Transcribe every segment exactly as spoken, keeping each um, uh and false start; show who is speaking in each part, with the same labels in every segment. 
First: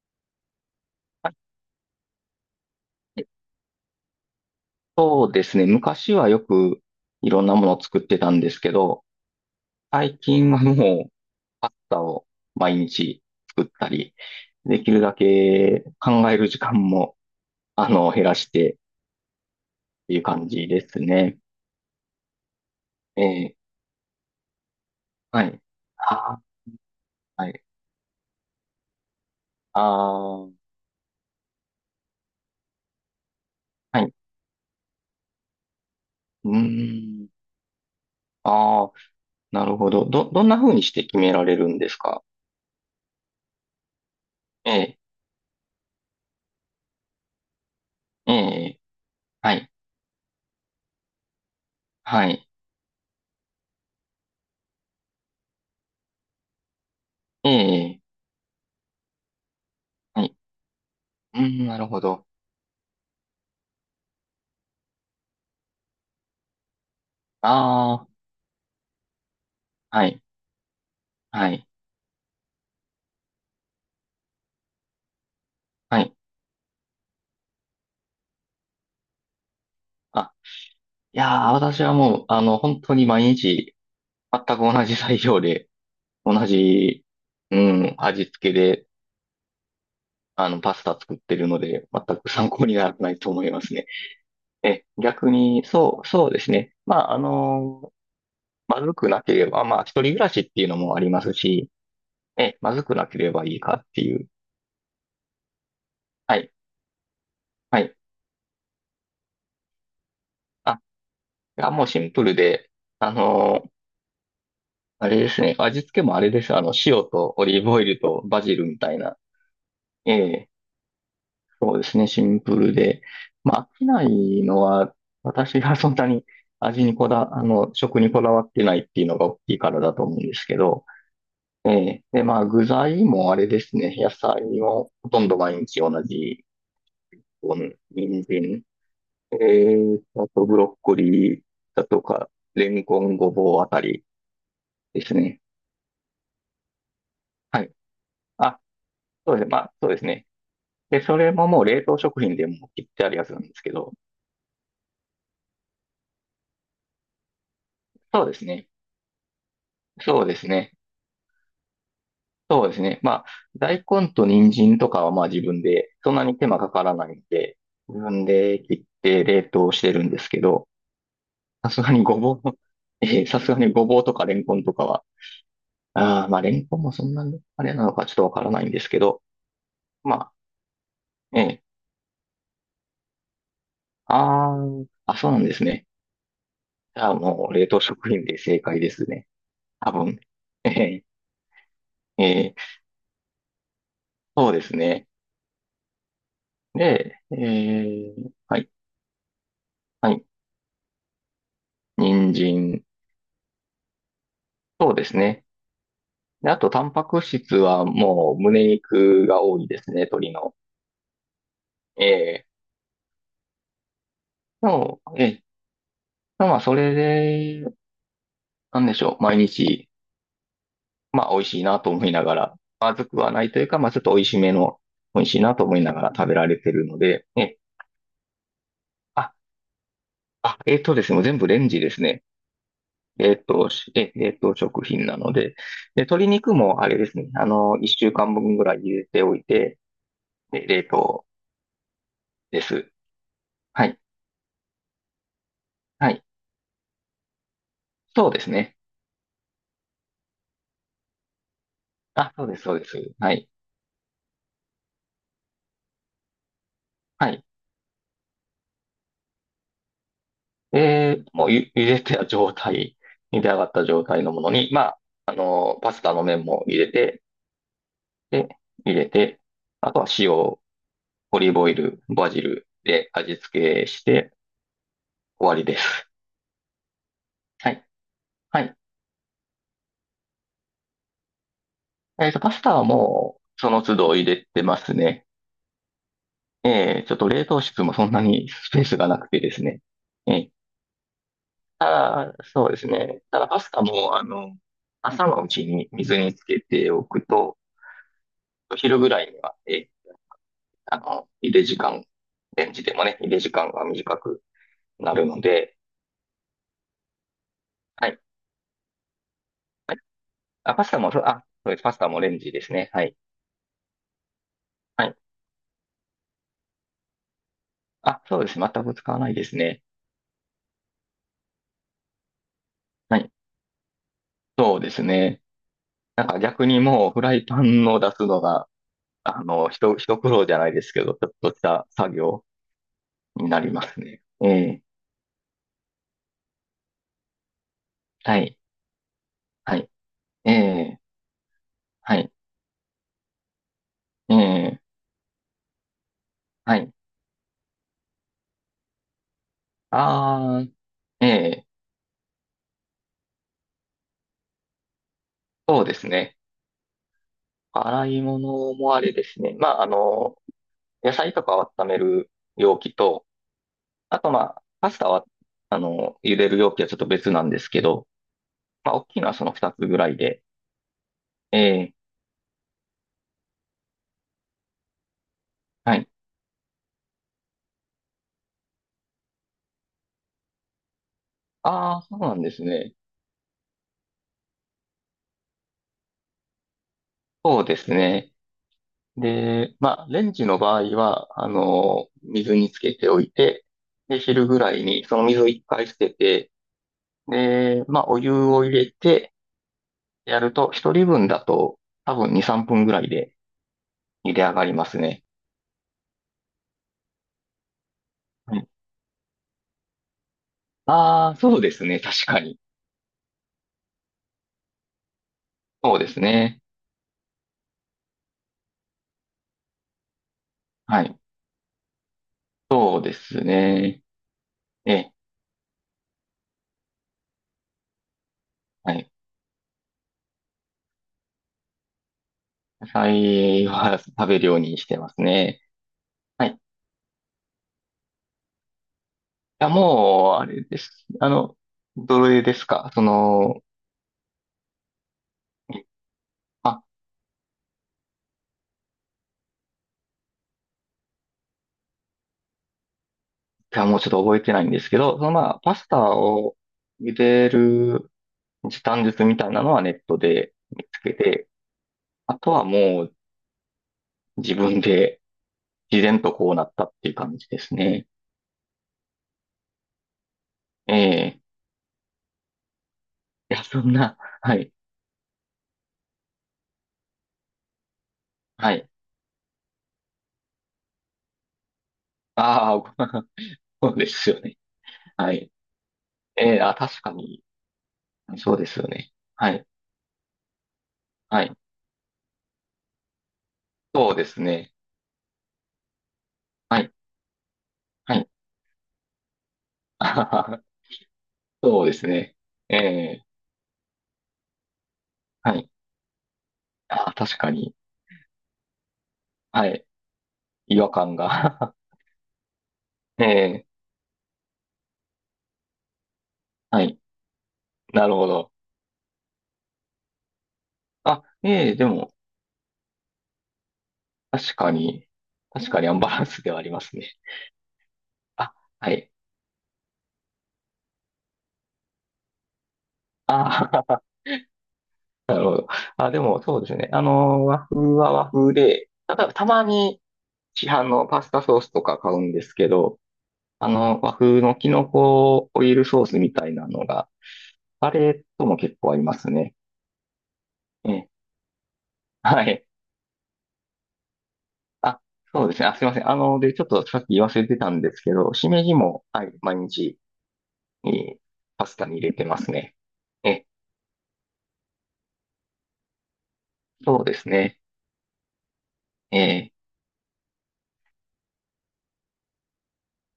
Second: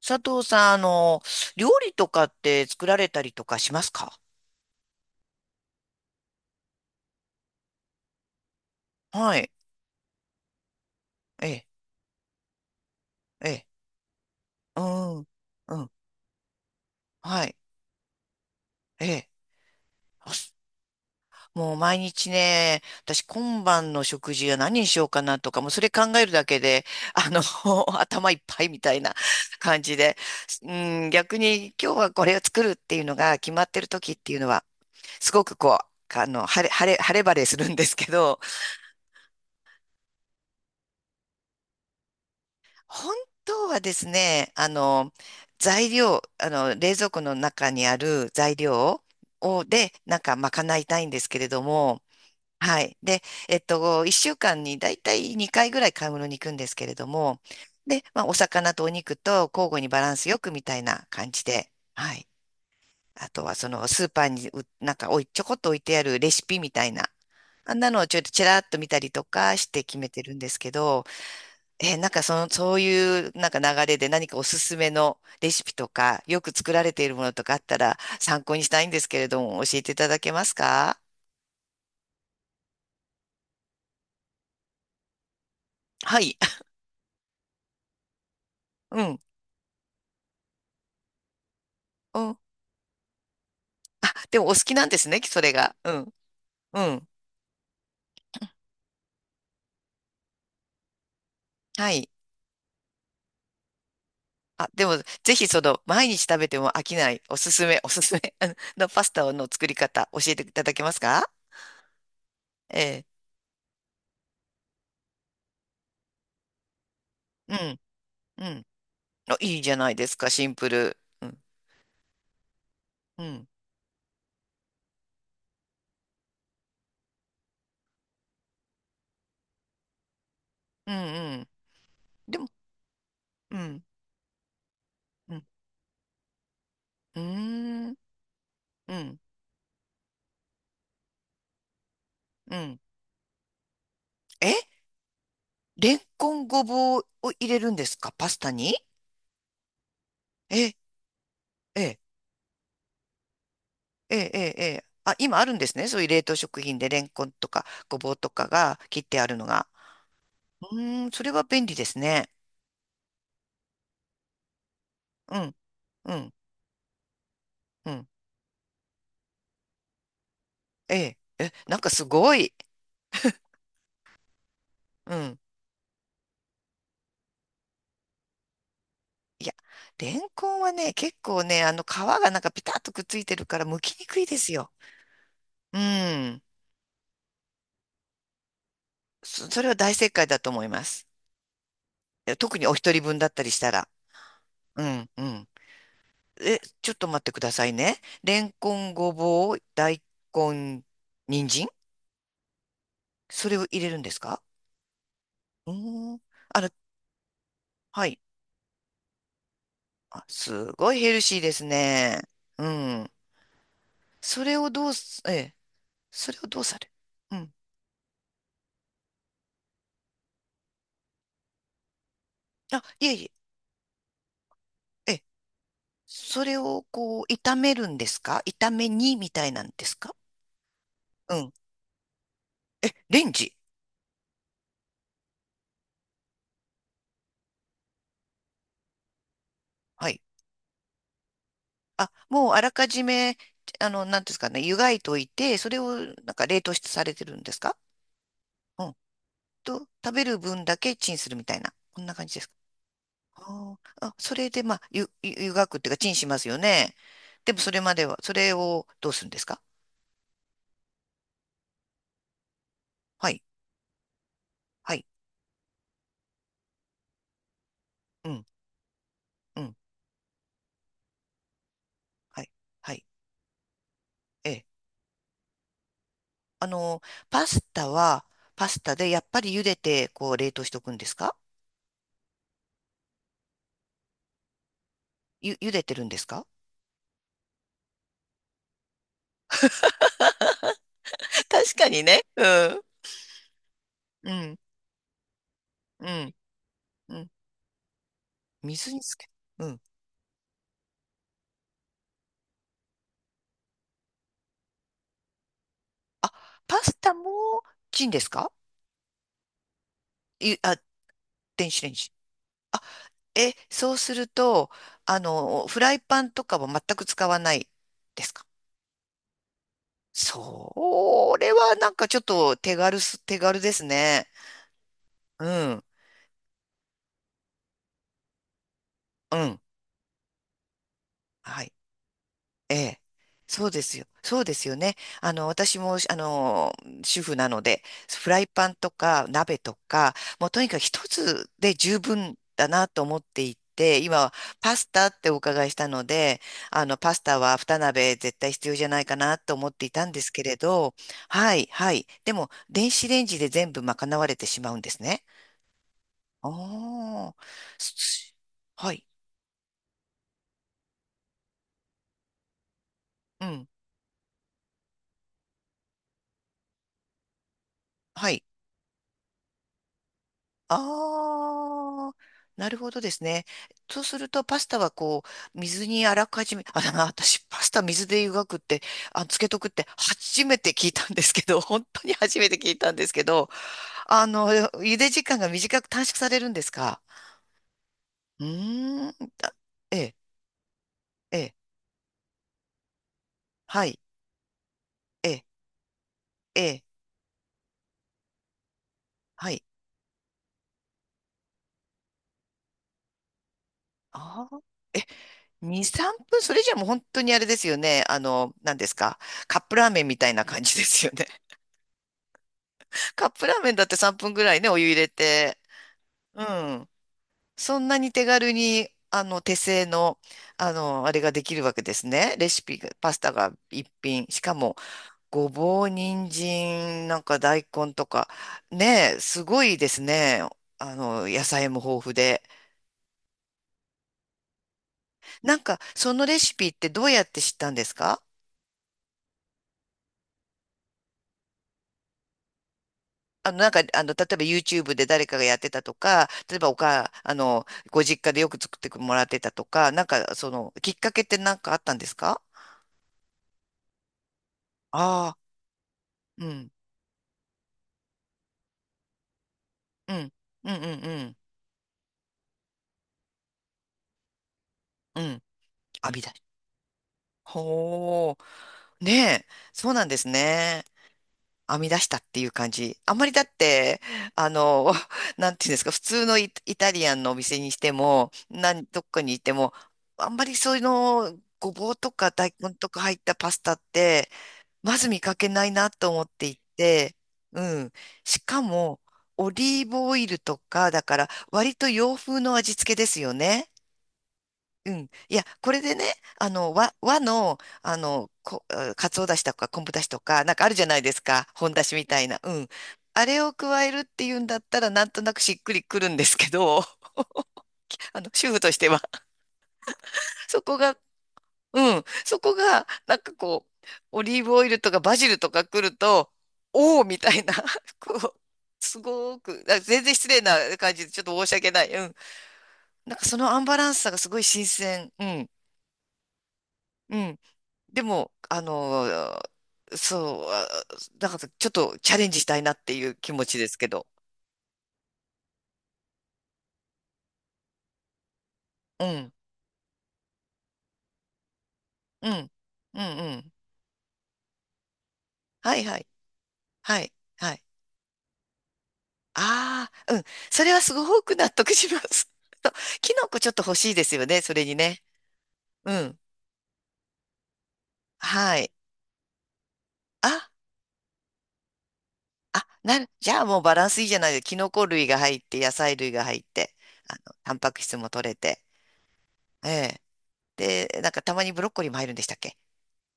Speaker 1: 佐藤さん、あの、
Speaker 2: はい、
Speaker 1: 料理とかって作られたりとかしますか？
Speaker 2: そうですね。昔はよくいろんなものを作ってたんですけど、
Speaker 1: はい。
Speaker 2: 最近はもう
Speaker 1: ええ、
Speaker 2: パスタを毎日
Speaker 1: え
Speaker 2: 作
Speaker 1: え、
Speaker 2: ったり、
Speaker 1: う
Speaker 2: できるだ
Speaker 1: ん、う
Speaker 2: け
Speaker 1: ん、
Speaker 2: 考える時間も、
Speaker 1: はい、
Speaker 2: あの、減らしてっ
Speaker 1: ええ。
Speaker 2: ていう
Speaker 1: あ
Speaker 2: 感
Speaker 1: す
Speaker 2: じですね。
Speaker 1: もう毎日ね、私
Speaker 2: ええ、
Speaker 1: 今晩の食事は何にしようかな
Speaker 2: は
Speaker 1: とか、
Speaker 2: い。
Speaker 1: もうそれ考える
Speaker 2: あー、
Speaker 1: だけで、あの、
Speaker 2: はい。
Speaker 1: 頭いっぱいみたいな 感
Speaker 2: あ
Speaker 1: じで、
Speaker 2: ー、
Speaker 1: うん、逆に今日はこれを作るっていうのが決まってる
Speaker 2: は
Speaker 1: 時
Speaker 2: い。
Speaker 1: っていうのは、すごくこう、あの、
Speaker 2: う
Speaker 1: 晴れ、晴れ、晴れ
Speaker 2: ーん。
Speaker 1: 晴れするんですけど、
Speaker 2: ああ、なるほど。ど、どんな風にして決められるんですか？
Speaker 1: 本当はですね、あ
Speaker 2: ええ、
Speaker 1: の、材料、あの、冷蔵庫の中にある
Speaker 2: え
Speaker 1: 材
Speaker 2: え、
Speaker 1: 料
Speaker 2: は
Speaker 1: を、
Speaker 2: い、
Speaker 1: で、なんか賄いたいんですけれども、
Speaker 2: はい、
Speaker 1: はい。で、えっと、いっしゅうかんにだいたいにかいぐらい買い物に行くんですけれども、
Speaker 2: ええ、
Speaker 1: で、まあ、お魚とお肉と交互にバラン
Speaker 2: は
Speaker 1: ス
Speaker 2: い。
Speaker 1: よくみたいな感
Speaker 2: うー
Speaker 1: じ
Speaker 2: ん、
Speaker 1: で、
Speaker 2: なるほ
Speaker 1: は
Speaker 2: ど。
Speaker 1: い。あとは、その、スーパーにう、なんかおい、ちょこっと置いてあるレシピみたいな、あんなのを
Speaker 2: あ
Speaker 1: ち
Speaker 2: あ、
Speaker 1: ょっとちらっと見たりとかして決
Speaker 2: は
Speaker 1: め
Speaker 2: い。
Speaker 1: てるんですけど、
Speaker 2: はい。
Speaker 1: えーなんかその、そういうなんか流れで何かおすすめのレシピと
Speaker 2: はい。
Speaker 1: か、よく作られているものとかあったら参考にしたいんですけれども、教えていただけ
Speaker 2: あ、
Speaker 1: ますか？
Speaker 2: いやー、私はもう、あの、本当に毎日、全く同じ材料で、
Speaker 1: は
Speaker 2: 同
Speaker 1: い。
Speaker 2: じ、うん、味付けで、
Speaker 1: うん。
Speaker 2: あの、パスタ作ってるので、全
Speaker 1: う
Speaker 2: く
Speaker 1: ん。
Speaker 2: 参考にならないと思いますね。
Speaker 1: でもお好き
Speaker 2: え、
Speaker 1: なんですね、
Speaker 2: 逆
Speaker 1: それ
Speaker 2: に、
Speaker 1: が。う
Speaker 2: そう、
Speaker 1: ん。
Speaker 2: そうですね。
Speaker 1: う
Speaker 2: ま
Speaker 1: ん。
Speaker 2: あ、あの、まずくなければ、まあ、一人暮らしっていうのもありますし、
Speaker 1: はい。
Speaker 2: え、まずくなければいいかっていう。
Speaker 1: あ、でも、ぜひその、毎日
Speaker 2: は
Speaker 1: 食べ
Speaker 2: い。
Speaker 1: ても飽きない、おすすめ、
Speaker 2: は
Speaker 1: お
Speaker 2: い。
Speaker 1: すすめ あののパスタの作り方、教えていただ
Speaker 2: あ、
Speaker 1: けますか？
Speaker 2: いや、もうシンプルで、
Speaker 1: ええ、
Speaker 2: あのあれですね。味付けもあれです。あの、塩とオ
Speaker 1: う
Speaker 2: リーブ
Speaker 1: ん。
Speaker 2: オイルとバ
Speaker 1: う
Speaker 2: ジル
Speaker 1: ん。
Speaker 2: みたいな。
Speaker 1: あ、いいじゃないで
Speaker 2: え
Speaker 1: すか、シ
Speaker 2: え、
Speaker 1: ンプル。うん。
Speaker 2: そうですね。シンプルで。
Speaker 1: うん。
Speaker 2: まあ、飽きないのは、私がそんなに味にこだ、あの、食にこだわってないっていうのが大きいからだと思うんですけど。
Speaker 1: うん。うん。
Speaker 2: ええ、で、
Speaker 1: で
Speaker 2: まあ、
Speaker 1: も、
Speaker 2: 具材もあれ
Speaker 1: う
Speaker 2: です
Speaker 1: ん。
Speaker 2: ね。野菜もほとん
Speaker 1: う
Speaker 2: ど
Speaker 1: ん。
Speaker 2: 毎日同じ。
Speaker 1: う
Speaker 2: こう
Speaker 1: ーん。
Speaker 2: 人参、
Speaker 1: うん。
Speaker 2: ええ、あとブロッコリーだとか、
Speaker 1: う
Speaker 2: レ
Speaker 1: ん。
Speaker 2: ンコン、ごぼうあたり
Speaker 1: え
Speaker 2: ですね。
Speaker 1: レンコンごぼうを入れ
Speaker 2: は
Speaker 1: る
Speaker 2: い。
Speaker 1: んですかパスタ
Speaker 2: あ、
Speaker 1: に？
Speaker 2: そうですね。まあ、そうですね。
Speaker 1: え、
Speaker 2: で、それももう冷
Speaker 1: え、
Speaker 2: 凍食品でも切ってあるやつなんですけど、
Speaker 1: え、え、え、あ、今あるんですね。そういう冷凍食品でレンコンとかごぼう
Speaker 2: そう
Speaker 1: と
Speaker 2: です
Speaker 1: か
Speaker 2: ね。
Speaker 1: が切ってあるのが。
Speaker 2: そうですね。
Speaker 1: うーん、それは便利ですね。
Speaker 2: そうですね。まあ、大根と人参とかはまあ
Speaker 1: う
Speaker 2: 自
Speaker 1: ん、
Speaker 2: 分で、そ
Speaker 1: う
Speaker 2: んな
Speaker 1: ん、
Speaker 2: に手間かからないんで、
Speaker 1: う
Speaker 2: 自
Speaker 1: ん。
Speaker 2: 分で切って冷凍してるんですけど、
Speaker 1: ええ、え、
Speaker 2: さ
Speaker 1: なん
Speaker 2: す
Speaker 1: か
Speaker 2: がに
Speaker 1: す
Speaker 2: ごぼ
Speaker 1: ごい。
Speaker 2: う、えーさすがにごぼうとかレンコンとかは、
Speaker 1: うん。
Speaker 2: ああ、まあレンコンもそんなにあれなのかちょっとわからないんですけど、
Speaker 1: いや、
Speaker 2: ま
Speaker 1: レン
Speaker 2: あ、
Speaker 1: コンはね、結
Speaker 2: え
Speaker 1: 構
Speaker 2: え、
Speaker 1: ね、あの皮がなんかピタッとくっついてるから剥きにくいで
Speaker 2: あ
Speaker 1: すよ。
Speaker 2: ーあ、そうなんです
Speaker 1: う
Speaker 2: ね。
Speaker 1: ん。
Speaker 2: じゃあもう冷凍食品で正解ですね。
Speaker 1: そ、それは
Speaker 2: 多
Speaker 1: 大正
Speaker 2: 分。
Speaker 1: 解だと思い
Speaker 2: え
Speaker 1: ま
Speaker 2: え、
Speaker 1: す。
Speaker 2: え
Speaker 1: え
Speaker 2: え、
Speaker 1: 特にお一人分だったりしたら。
Speaker 2: そうです
Speaker 1: う
Speaker 2: ね。
Speaker 1: ん、うん。え、ちょっと
Speaker 2: で、
Speaker 1: 待って
Speaker 2: え
Speaker 1: くださいね。
Speaker 2: ー、
Speaker 1: レン
Speaker 2: はい、
Speaker 1: コン、ごぼう、大
Speaker 2: はい、
Speaker 1: 根、人参、
Speaker 2: 人参、
Speaker 1: それを入れるんですか？
Speaker 2: そうですね。
Speaker 1: うーん。
Speaker 2: で、あ
Speaker 1: あの、
Speaker 2: と、タンパク質は
Speaker 1: はい。
Speaker 2: もう、胸肉が多いですね、
Speaker 1: あ、
Speaker 2: 鶏の。
Speaker 1: すごいヘルシーですね。
Speaker 2: ええ、
Speaker 1: うん。それ
Speaker 2: で
Speaker 1: をどう
Speaker 2: も、
Speaker 1: す、
Speaker 2: え
Speaker 1: え
Speaker 2: え、
Speaker 1: え、それを
Speaker 2: まあ、
Speaker 1: どう
Speaker 2: そ
Speaker 1: され
Speaker 2: れ
Speaker 1: うん。
Speaker 2: で、なんでしょう、毎日、まあ、美味しいなと思いながら、
Speaker 1: あ、
Speaker 2: ま
Speaker 1: い
Speaker 2: ず
Speaker 1: え
Speaker 2: く
Speaker 1: い
Speaker 2: はないというか、まあ、ちょっと美味しめの、
Speaker 1: え、ええ、
Speaker 2: 美味しいなと思いながら食べ
Speaker 1: そ
Speaker 2: ら
Speaker 1: れ
Speaker 2: れて
Speaker 1: を
Speaker 2: るの
Speaker 1: こ
Speaker 2: で、
Speaker 1: う、
Speaker 2: え
Speaker 1: 炒
Speaker 2: え。
Speaker 1: めるんですか、炒め煮み
Speaker 2: あ、
Speaker 1: たいなんですか？
Speaker 2: あ、えっとですね、もう
Speaker 1: う
Speaker 2: 全部
Speaker 1: ん。
Speaker 2: レンジですね。
Speaker 1: え、レン
Speaker 2: えっ
Speaker 1: ジ？
Speaker 2: と、しえ、えっと、食品なので、で、鶏肉もあれですね、あの、一週間分ぐらい入れておいて、
Speaker 1: はい。
Speaker 2: で冷凍
Speaker 1: あ、もうあ
Speaker 2: で
Speaker 1: らか
Speaker 2: す。
Speaker 1: じめ、
Speaker 2: は
Speaker 1: あ
Speaker 2: い。
Speaker 1: の、なんていうんですかね、湯がいといて、それを
Speaker 2: はい。
Speaker 1: なんか冷凍してされてるんですか？
Speaker 2: そうですね。
Speaker 1: うん。と、食べる分だけチンするみたいな。こんな感
Speaker 2: あ、
Speaker 1: じで
Speaker 2: そう
Speaker 1: すか。
Speaker 2: です、そうです。はい。
Speaker 1: あーあ、それで、まあ、ゆ、ゆ湯がくっていうか、チンしますよね。
Speaker 2: はい。
Speaker 1: でも、それまでは、それをどうするんですか？
Speaker 2: で、もうゆ、茹でた状態、
Speaker 1: は
Speaker 2: 茹
Speaker 1: い、
Speaker 2: で上がった状態のものに、ま
Speaker 1: は
Speaker 2: あ、
Speaker 1: い、
Speaker 2: あの、パスタの麺も入れて、
Speaker 1: うん、
Speaker 2: で、入れて、
Speaker 1: うん、
Speaker 2: あとは塩、オリーブオイル、バジ
Speaker 1: はい、
Speaker 2: ル
Speaker 1: はい、
Speaker 2: で味付けして
Speaker 1: ええ。
Speaker 2: 終わりです。
Speaker 1: あの、パス
Speaker 2: はい。
Speaker 1: タは、
Speaker 2: は
Speaker 1: パ
Speaker 2: い。
Speaker 1: スタで、やっぱり茹でて、こう、冷凍しとくんですか？
Speaker 2: えっと、パスタはもう、その都度入れてますね。
Speaker 1: ゆ、茹でてるんですか？
Speaker 2: ええ、ちょっと冷凍室もそんなにスペースがなくてですね。ええ、
Speaker 1: 確かにね。
Speaker 2: あ
Speaker 1: う
Speaker 2: あ、そうで
Speaker 1: ん。
Speaker 2: すね。ただパスタも、あ
Speaker 1: う
Speaker 2: の、
Speaker 1: ん、
Speaker 2: 朝のうちに
Speaker 1: う
Speaker 2: 水
Speaker 1: ん、
Speaker 2: につけてお
Speaker 1: う
Speaker 2: く
Speaker 1: ん。
Speaker 2: と、お
Speaker 1: 水
Speaker 2: 昼
Speaker 1: に
Speaker 2: ぐ
Speaker 1: つ
Speaker 2: ら
Speaker 1: け、
Speaker 2: いには、
Speaker 1: うん。
Speaker 2: え、あの、茹で時間、レンジでもね、茹で時間が短くなるので、
Speaker 1: あ、パスタもチ
Speaker 2: は
Speaker 1: ン
Speaker 2: い。
Speaker 1: ですか？
Speaker 2: はい、
Speaker 1: い、
Speaker 2: あ、
Speaker 1: あ、
Speaker 2: パスタも、そうあ、
Speaker 1: 電
Speaker 2: そうで
Speaker 1: 子
Speaker 2: す。
Speaker 1: レ
Speaker 2: パ
Speaker 1: ン
Speaker 2: スタ
Speaker 1: ジ。
Speaker 2: もレンジですね。はい。
Speaker 1: え、そうすると、
Speaker 2: はい。
Speaker 1: あの、フライパンとかは全く使わないで
Speaker 2: あ、
Speaker 1: す
Speaker 2: そう
Speaker 1: か？
Speaker 2: です。全く使わないですね。
Speaker 1: それはなんかちょっと手軽
Speaker 2: は
Speaker 1: す、
Speaker 2: い。
Speaker 1: 手軽ですね。
Speaker 2: そうですね。
Speaker 1: うん、
Speaker 2: なんか逆にもうフライパンを出すのが、
Speaker 1: う
Speaker 2: あ
Speaker 1: ん。
Speaker 2: の、ひと、ひと苦労じゃないですけど、ちょっとし
Speaker 1: はい。
Speaker 2: た作業
Speaker 1: ええ。
Speaker 2: にな
Speaker 1: そう
Speaker 2: り
Speaker 1: で
Speaker 2: ま
Speaker 1: す
Speaker 2: す
Speaker 1: よ。
Speaker 2: ね。
Speaker 1: そう
Speaker 2: え
Speaker 1: ですよ
Speaker 2: え。
Speaker 1: ね。あの、私も、あの、主婦なので、フ
Speaker 2: は
Speaker 1: ライ
Speaker 2: い。
Speaker 1: パンとか鍋と
Speaker 2: はい。
Speaker 1: か、もう
Speaker 2: え
Speaker 1: とにかく
Speaker 2: え。
Speaker 1: 一つで十
Speaker 2: はい。
Speaker 1: 分だなと思っていて、今、
Speaker 2: え
Speaker 1: パ
Speaker 2: え、
Speaker 1: スタってお伺いしたので、
Speaker 2: は
Speaker 1: あ
Speaker 2: い。
Speaker 1: の、パスタは二鍋絶対必要じゃないかなと思っていたんですけれ
Speaker 2: ああ、
Speaker 1: ど、
Speaker 2: え
Speaker 1: は
Speaker 2: え、
Speaker 1: い、はい。でも、電子レンジで全部賄われてしまうんですね。
Speaker 2: そうですね。
Speaker 1: おあ、
Speaker 2: 洗い
Speaker 1: す
Speaker 2: 物
Speaker 1: は
Speaker 2: もあ
Speaker 1: い。
Speaker 2: れですね。まあ、あの、野菜とかを温める容器と、
Speaker 1: うん。
Speaker 2: あとまあ、パスタは、あの、茹でる容器はちょっと別なんですけど、
Speaker 1: はい。
Speaker 2: まあ、大きいのはその二つぐらいで。ええ、
Speaker 1: ああ、なるほどですね。そうすると、パスタはこう、水
Speaker 2: は
Speaker 1: に
Speaker 2: い。
Speaker 1: あらかじめ、あ、だな、私、パスタ水で湯がくって、あ、つけとくって、初めて聞いたんですけど、本
Speaker 2: ああ、
Speaker 1: 当に
Speaker 2: そうな
Speaker 1: 初
Speaker 2: ん
Speaker 1: め
Speaker 2: で
Speaker 1: て
Speaker 2: す
Speaker 1: 聞いた
Speaker 2: ね。
Speaker 1: んですけど、あの、茹で時間が短く短縮されるんですか？
Speaker 2: そうですね。
Speaker 1: うーん、だ
Speaker 2: で、
Speaker 1: え
Speaker 2: まあ、
Speaker 1: え、
Speaker 2: レンジの場合は、
Speaker 1: え
Speaker 2: あ
Speaker 1: え、
Speaker 2: の、水につけておいて、
Speaker 1: はい、
Speaker 2: で、昼ぐらいにその
Speaker 1: え
Speaker 2: 水
Speaker 1: え、
Speaker 2: を一回捨てて、
Speaker 1: ええ、
Speaker 2: で、まあ、お湯を入れて、
Speaker 1: はい。
Speaker 2: やると、一人分だと多分に、さんぷんぐらいで茹で
Speaker 1: あ
Speaker 2: 上
Speaker 1: あ、
Speaker 2: がりますね。
Speaker 1: に、さんぷん、それじゃもう本当にあれですよね。あの、
Speaker 2: はい。
Speaker 1: 何ですか。カップラーメンみたいな感じですよね。
Speaker 2: ああ、そうですね。確かに。
Speaker 1: カップラーメンだってさんぷんぐらいね、お湯入れて、
Speaker 2: そうです
Speaker 1: う
Speaker 2: ね。
Speaker 1: ん。そんなに手軽に、あの、手製の、あ
Speaker 2: は
Speaker 1: の、あ
Speaker 2: い。
Speaker 1: れができるわけですね。レシピが、
Speaker 2: そう
Speaker 1: パ
Speaker 2: で
Speaker 1: スタ
Speaker 2: す
Speaker 1: が一
Speaker 2: ね。
Speaker 1: 品。しかも、
Speaker 2: ええ、
Speaker 1: ごぼう、人参、なんか大根とか、
Speaker 2: はい。
Speaker 1: ねえ、すごいですね。あの、野菜も豊富で。
Speaker 2: 野菜は食べるようにしてます
Speaker 1: なん
Speaker 2: ね。
Speaker 1: か、そのレ
Speaker 2: はい。
Speaker 1: シ
Speaker 2: い
Speaker 1: ピってどうやって知ったんですか？
Speaker 2: や、もう、あれです。あの、どれですかそ
Speaker 1: あの、
Speaker 2: の、
Speaker 1: なんか、あの、例えば YouTube で誰かがやってたとか、例えばお
Speaker 2: あ、
Speaker 1: か、あの、ご実家でよく作ってもらってたとか、なんか、その、きっかけってなんかあったんですか？
Speaker 2: じゃあもうちょっと覚えてないんですけど、そ
Speaker 1: あ
Speaker 2: のまあ、パスタ
Speaker 1: あー、う
Speaker 2: を
Speaker 1: ん。
Speaker 2: 茹でる時短術みたいなのはネッ
Speaker 1: う
Speaker 2: ト
Speaker 1: ん、
Speaker 2: で
Speaker 1: うん、うん、
Speaker 2: 見つけ
Speaker 1: うん、
Speaker 2: て、あとはもう自分
Speaker 1: う
Speaker 2: で
Speaker 1: ん、編
Speaker 2: 自然
Speaker 1: み出
Speaker 2: と
Speaker 1: し。
Speaker 2: こうなったっていう感じですね。
Speaker 1: ほう、ねえ、そうなんですね。
Speaker 2: ええ、
Speaker 1: 編み出したっていう感じ。あんまりだっ
Speaker 2: いや、そん
Speaker 1: て、
Speaker 2: な、
Speaker 1: あ
Speaker 2: はい、
Speaker 1: の、なんていうんですか、普通のイ、イタリアンのお店にしても、
Speaker 2: は
Speaker 1: 何、
Speaker 2: い。
Speaker 1: どっかにいても、あんまりそういうの、ごぼうとか大根
Speaker 2: あ
Speaker 1: と
Speaker 2: あ、
Speaker 1: か入ったパスタっ
Speaker 2: そうで
Speaker 1: て、
Speaker 2: すよね。
Speaker 1: まず見
Speaker 2: は
Speaker 1: かけ
Speaker 2: い。
Speaker 1: ないなと思って
Speaker 2: え
Speaker 1: い
Speaker 2: え、あ、確か
Speaker 1: て、
Speaker 2: に、
Speaker 1: うん。し
Speaker 2: そう
Speaker 1: か
Speaker 2: ですよ
Speaker 1: も、
Speaker 2: ね。
Speaker 1: オ
Speaker 2: はい、
Speaker 1: リーブオイルとか、だから、
Speaker 2: はい。
Speaker 1: 割と洋風の味付けですよね。
Speaker 2: そうですね。
Speaker 1: うん。いや、これでね、あの、
Speaker 2: はい、
Speaker 1: 和、和の、あ
Speaker 2: はい。
Speaker 1: の、こ、あかつおだしとか昆布 だし
Speaker 2: あ
Speaker 1: と
Speaker 2: は
Speaker 1: か、なん
Speaker 2: は、
Speaker 1: かあるじゃないですか。本だ
Speaker 2: そうで
Speaker 1: しみ
Speaker 2: す
Speaker 1: たい
Speaker 2: ね。
Speaker 1: な。うん。
Speaker 2: え
Speaker 1: あ
Speaker 2: え、
Speaker 1: れを加えるっていうんだったら、なんとなくし
Speaker 2: は
Speaker 1: っ
Speaker 2: い。
Speaker 1: くりくるんですけど、
Speaker 2: あ、確かに、
Speaker 1: あの、主婦としては、
Speaker 2: はい。
Speaker 1: そこ
Speaker 2: 違和
Speaker 1: が、
Speaker 2: 感が。
Speaker 1: うん、そこが、なんかこ
Speaker 2: ええ、
Speaker 1: う、オリーブオイルとかバジルとか来ると、
Speaker 2: はい。
Speaker 1: おおみたいな、
Speaker 2: なるほ
Speaker 1: こう、
Speaker 2: ど。
Speaker 1: すごく、あ全然失礼な感じで、ちょ
Speaker 2: あ、
Speaker 1: っと申し
Speaker 2: え
Speaker 1: 訳
Speaker 2: え、
Speaker 1: な
Speaker 2: で
Speaker 1: い。う
Speaker 2: も、
Speaker 1: ん。なんかそのアンバランスさがすごい
Speaker 2: 確
Speaker 1: 新
Speaker 2: かに、
Speaker 1: 鮮。うん。
Speaker 2: 確かにアンバランスではありますね。
Speaker 1: うん。でも、
Speaker 2: あ、
Speaker 1: あ
Speaker 2: は
Speaker 1: の
Speaker 2: い。
Speaker 1: ー、そう、あだからちょっとチャレンジしたいなっていう気持ちで
Speaker 2: あ
Speaker 1: すけ
Speaker 2: あ、
Speaker 1: ど。
Speaker 2: なるほど。あ、でも、そうですね。あの、和風は和風で、
Speaker 1: う
Speaker 2: た
Speaker 1: ん、
Speaker 2: だ、たまに市販のパスタソースとか買う
Speaker 1: う
Speaker 2: んで
Speaker 1: ん、
Speaker 2: すけ
Speaker 1: う
Speaker 2: ど、
Speaker 1: ん、うん。
Speaker 2: あの、和風のキノコオイ
Speaker 1: は
Speaker 2: ル
Speaker 1: いは
Speaker 2: ソー
Speaker 1: い、
Speaker 2: スみたいなの
Speaker 1: は
Speaker 2: が、
Speaker 1: い、はい。
Speaker 2: あれとも結構ありますね。
Speaker 1: ああ、うん。それは
Speaker 2: え
Speaker 1: す
Speaker 2: え、
Speaker 1: ごく納得します。
Speaker 2: は い。
Speaker 1: と、キノコちょっと欲しいですよね、それに
Speaker 2: あ、
Speaker 1: ね。
Speaker 2: そうですね。あ、すい
Speaker 1: う
Speaker 2: ません。あ
Speaker 1: ん。
Speaker 2: の、で、ちょっとさっき言わせてたんですけど、し
Speaker 1: は
Speaker 2: め
Speaker 1: い。
Speaker 2: じも、はい、毎日、
Speaker 1: あ、
Speaker 2: えーパスタに入れてます
Speaker 1: あ、
Speaker 2: ね。
Speaker 1: なる。じゃあ
Speaker 2: え、
Speaker 1: もうバランスいいじゃないですか。キノコ類が入って、野菜類が入って、
Speaker 2: そう
Speaker 1: あ
Speaker 2: です
Speaker 1: の、タン
Speaker 2: ね。
Speaker 1: パク質も取れて。
Speaker 2: えー
Speaker 1: ええ。で、なんかたまにブロッコリーも入るんでしたっけ？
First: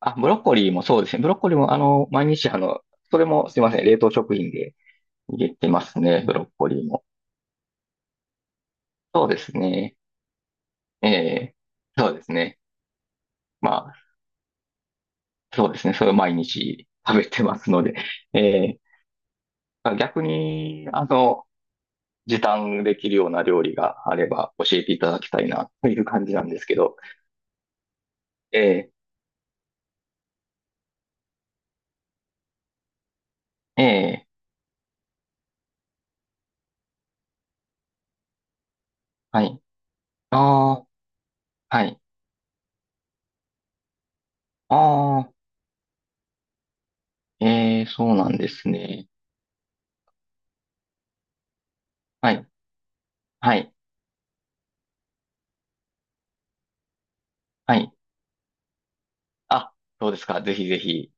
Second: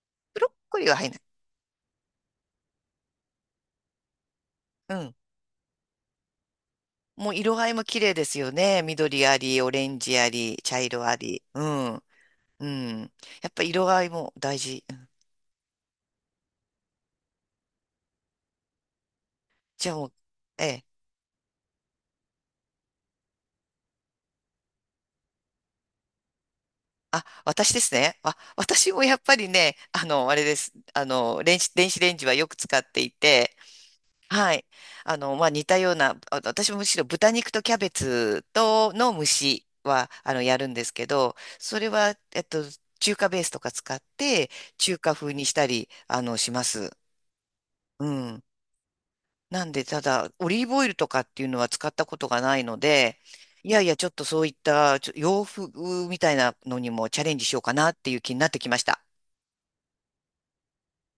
Speaker 2: あ、ブロ
Speaker 1: ブ
Speaker 2: ッ
Speaker 1: ロッ
Speaker 2: コリー
Speaker 1: コ
Speaker 2: も
Speaker 1: リーは
Speaker 2: そうで
Speaker 1: 入
Speaker 2: す
Speaker 1: ら
Speaker 2: ね。ブロッコリーも、あの、毎日、あの、それもすいません。冷凍食品で、
Speaker 1: ない。
Speaker 2: 入れてますね、ブロッコリーも。
Speaker 1: もう色合いも綺麗ですよね。緑
Speaker 2: そう
Speaker 1: あ
Speaker 2: です
Speaker 1: り、オレ
Speaker 2: ね。
Speaker 1: ンジあり、茶色
Speaker 2: え
Speaker 1: あり。
Speaker 2: え、
Speaker 1: うん。
Speaker 2: そうですね。
Speaker 1: うん。やっぱ
Speaker 2: ま
Speaker 1: 色
Speaker 2: あ、
Speaker 1: 合いも大事。うん。
Speaker 2: そうですね。それを毎日食べてますので。ええ、
Speaker 1: じ
Speaker 2: ま
Speaker 1: ゃあ
Speaker 2: あ
Speaker 1: もう、
Speaker 2: 逆
Speaker 1: ええ。
Speaker 2: に、あの、時短できるような料理があれば教えていただきたいな、という感じなんですけど。
Speaker 1: あ、私ですね。あ、
Speaker 2: え
Speaker 1: 私
Speaker 2: え、
Speaker 1: もやっぱりね、あの、あれです。あの、電子、電子レンジはよく使っていて、
Speaker 2: ええ、
Speaker 1: はい。あの、まあ、似たような、あ私もむしろ豚肉とキャベツとの蒸
Speaker 2: はい。
Speaker 1: しは、あの、やる
Speaker 2: あ
Speaker 1: んで
Speaker 2: あ、
Speaker 1: すけど、そ
Speaker 2: は
Speaker 1: れ
Speaker 2: い。
Speaker 1: は、えっと、中華ベースとか使って、
Speaker 2: あ
Speaker 1: 中華
Speaker 2: あ、
Speaker 1: 風にしたり、あの、します。
Speaker 2: ええ、
Speaker 1: う
Speaker 2: そうなん
Speaker 1: ん。
Speaker 2: ですね。
Speaker 1: なんで、ただ、オリーブオイルとかっていうのは使ったこと
Speaker 2: は
Speaker 1: が
Speaker 2: い、
Speaker 1: ないので、
Speaker 2: は
Speaker 1: い
Speaker 2: い、
Speaker 1: やいや、ちょっとそういったちょ洋風みたいなのにもチャレンジしようか
Speaker 2: は
Speaker 1: な
Speaker 2: い。
Speaker 1: っていう気になってきました。
Speaker 2: あ、そうですか。ぜひぜひ。